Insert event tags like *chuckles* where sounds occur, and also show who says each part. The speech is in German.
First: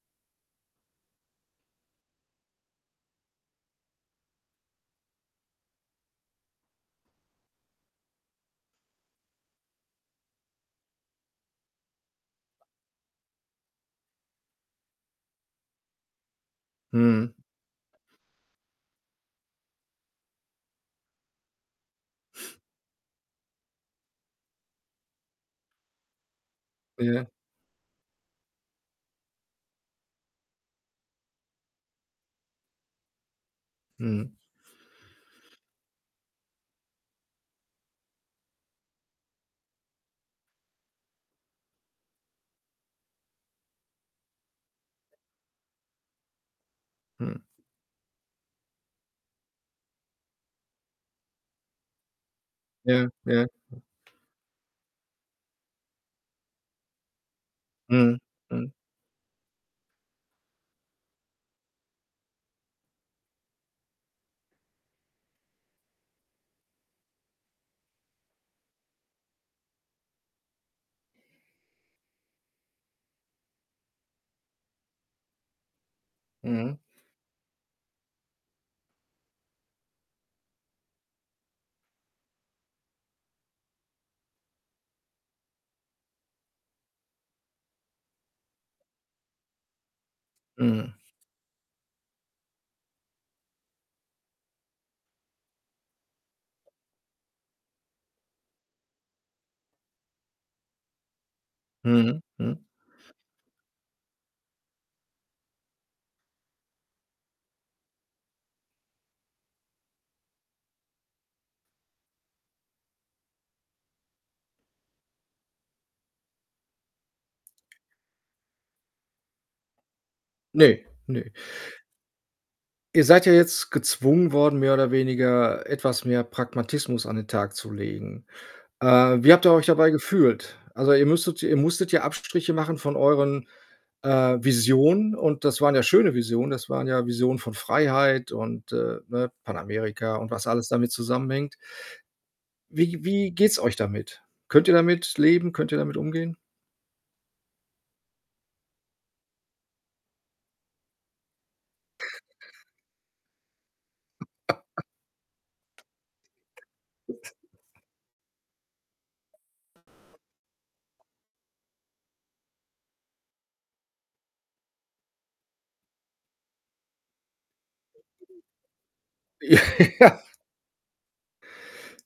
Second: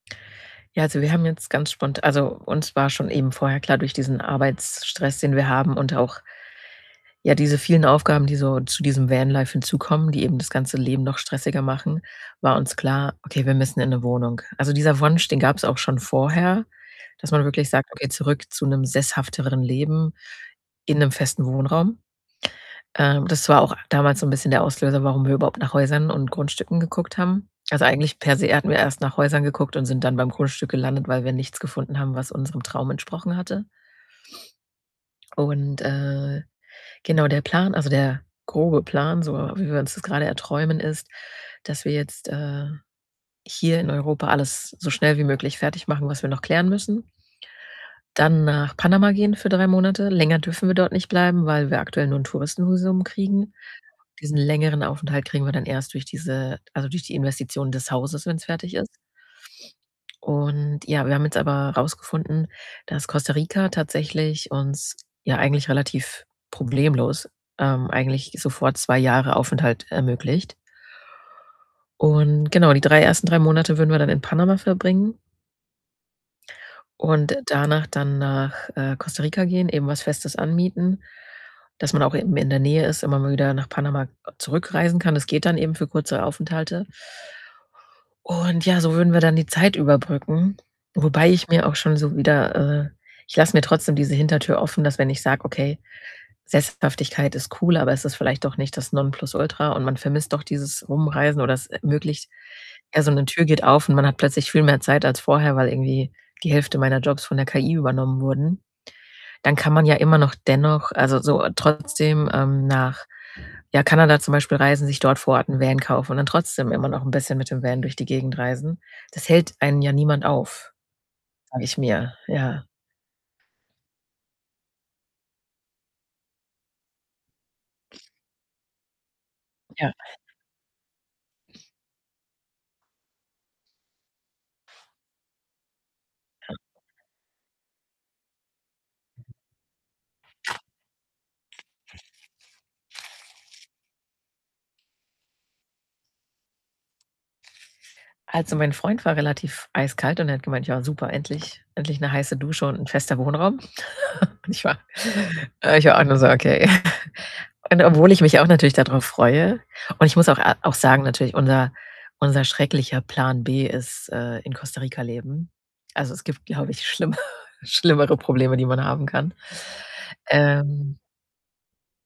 Speaker 1: Ja, also, wir haben jetzt ganz spont also, uns war schon eben vorher klar, durch diesen Arbeitsstress, den wir haben und auch ja, diese vielen Aufgaben, die so zu diesem Vanlife hinzukommen, die eben das ganze Leben noch stressiger machen, war uns klar: „Okay, wir müssen in 'ne Wohnung.“ Also, dieser Wunsch, den gab's auch schon vorher, dass
Speaker 2: Mhm.
Speaker 1: man wirklich sagt: „Okay, zurück zu 'nem sesshafteren Leben in 'nem festen Wohnraum.“ Äh, das war auch damals so 'n bisschen der Auslöser, warum wir überhaupt nach Häusern und Grundstücken geguckt
Speaker 2: Ja.
Speaker 1: haben. Also, eigentlich per se hatten wir erst nach Häusern geguckt und sind dann beim Grundstück gelandet, weil wir nichts gefunden haben, was unserem Traum entsprochen hatte.
Speaker 2: Mhm.
Speaker 1: Und, äh, genau der Plan also, der grobe Plan, so wie wir uns das grade erträumen, ist, dass wir jetzt, äh, hier in Europa alles so schnell wie möglich fertigmachen, was wir noch klären müssen.
Speaker 2: Mm.
Speaker 1: Dann nach Panama gehen für 3 Monate. Länger dürfen wir dort nicht bleiben, weil wir aktuell nur 'n Touristenvisum
Speaker 2: Ja. Ja.
Speaker 1: kriegen. Diesen längeren Aufenthalt kriegen wir dann erst durch diese also, durch die Investitionen des
Speaker 2: Mhm.
Speaker 1: Hauses, wenn's
Speaker 2: Mhm.
Speaker 1: fertig ist. Und ja, wir haben jetzt aber rausgefunden, dass Costa Rica tatsächlich uns, ja, eigentlich relativ problemlos, ähm, eigentlich sofort 2 Jahre Aufenthalt ermöglicht. Und genau, die 3 1. 3 Monate würden wir dann in Panama verbringen.
Speaker 2: Mhm.
Speaker 1: Und danach dann nach, äh, Costa Rica gehen, eben was Festes anmieten, dass man auch eben in der Nähe ist, immer mal wieder nach Panama zurückreisen kann. Das geht dann eben für kurze Aufenthalte. Und ja, so würden wir dann die Zeit überbrücken.
Speaker 2: Mhm.
Speaker 1: Wobei ich mir auch schon so wieder, äh ich lasse mir trotzdem diese Hintertür offen, dass wenn ich sage: „Okay, Sesshaftigkeit ist cool, aber es ist vielleicht doch nicht das Nonplusultra und man vermisst auch dieses Rumreisen oder es
Speaker 2: Mhm.
Speaker 1: ermöglicht
Speaker 2: Mhm.
Speaker 1: ja, so 'ne Tür geht auf und man hat plötzlich viel mehr Zeit als vorher, weil irgendwie die Hälfte meiner Jobs von der KI übernommen wurden.“ Dann kann man ja immer noch dennoch also, so trotzdem, ähm, nach, ja, Kanada zum Beispiel reisen, sich dort vor Ort 'n Van kaufen und dann trotzdem immer noch bisschen mit dem Van durch die Gegend reisen. Das hält einen ja niemand auf,
Speaker 2: Ne. Ne.
Speaker 1: sage ich mir. Ja.
Speaker 2: Ihr seid ja jetzt gezwungen worden, mehr oder weniger etwas mehr Pragmatismus an den Tag zu legen. Äh, wie habt ihr euch dabei
Speaker 1: Ja.
Speaker 2: gefühlt? Also, ihr müsstet ihr musstet ja Abstriche machen von euren, äh, Visionen und das waren ja schöne Visionen. Das waren ja Visionen von Freiheit und, äh, ne, Panamerika und was alles damit zusammenhängt. Wie wie geht's euch damit? Könnt ihr damit leben? Könnt ihr damit umgehen?
Speaker 1: Also, mein Freund war relativ eiskalt und er hat gemeint: „Ja, super, endlich endlich 'ne heiße Dusche und 'n fester Wohnraum.“ *chuckles* Und ich war, äh ich war auch nur so: „Okay.“ *chuckles*
Speaker 2: *chuckles*
Speaker 1: Und obwohl ich mich auch natürlich dadrauf freue und ich muss auch auch sagen natürlich, unser unser schrecklicher Plan B ist, äh, in Costa Rica leben. Also, es gibt, glaube ich, schlimmer schlimmere Probleme, die man haben kann.
Speaker 2: Ja.
Speaker 1: Ähm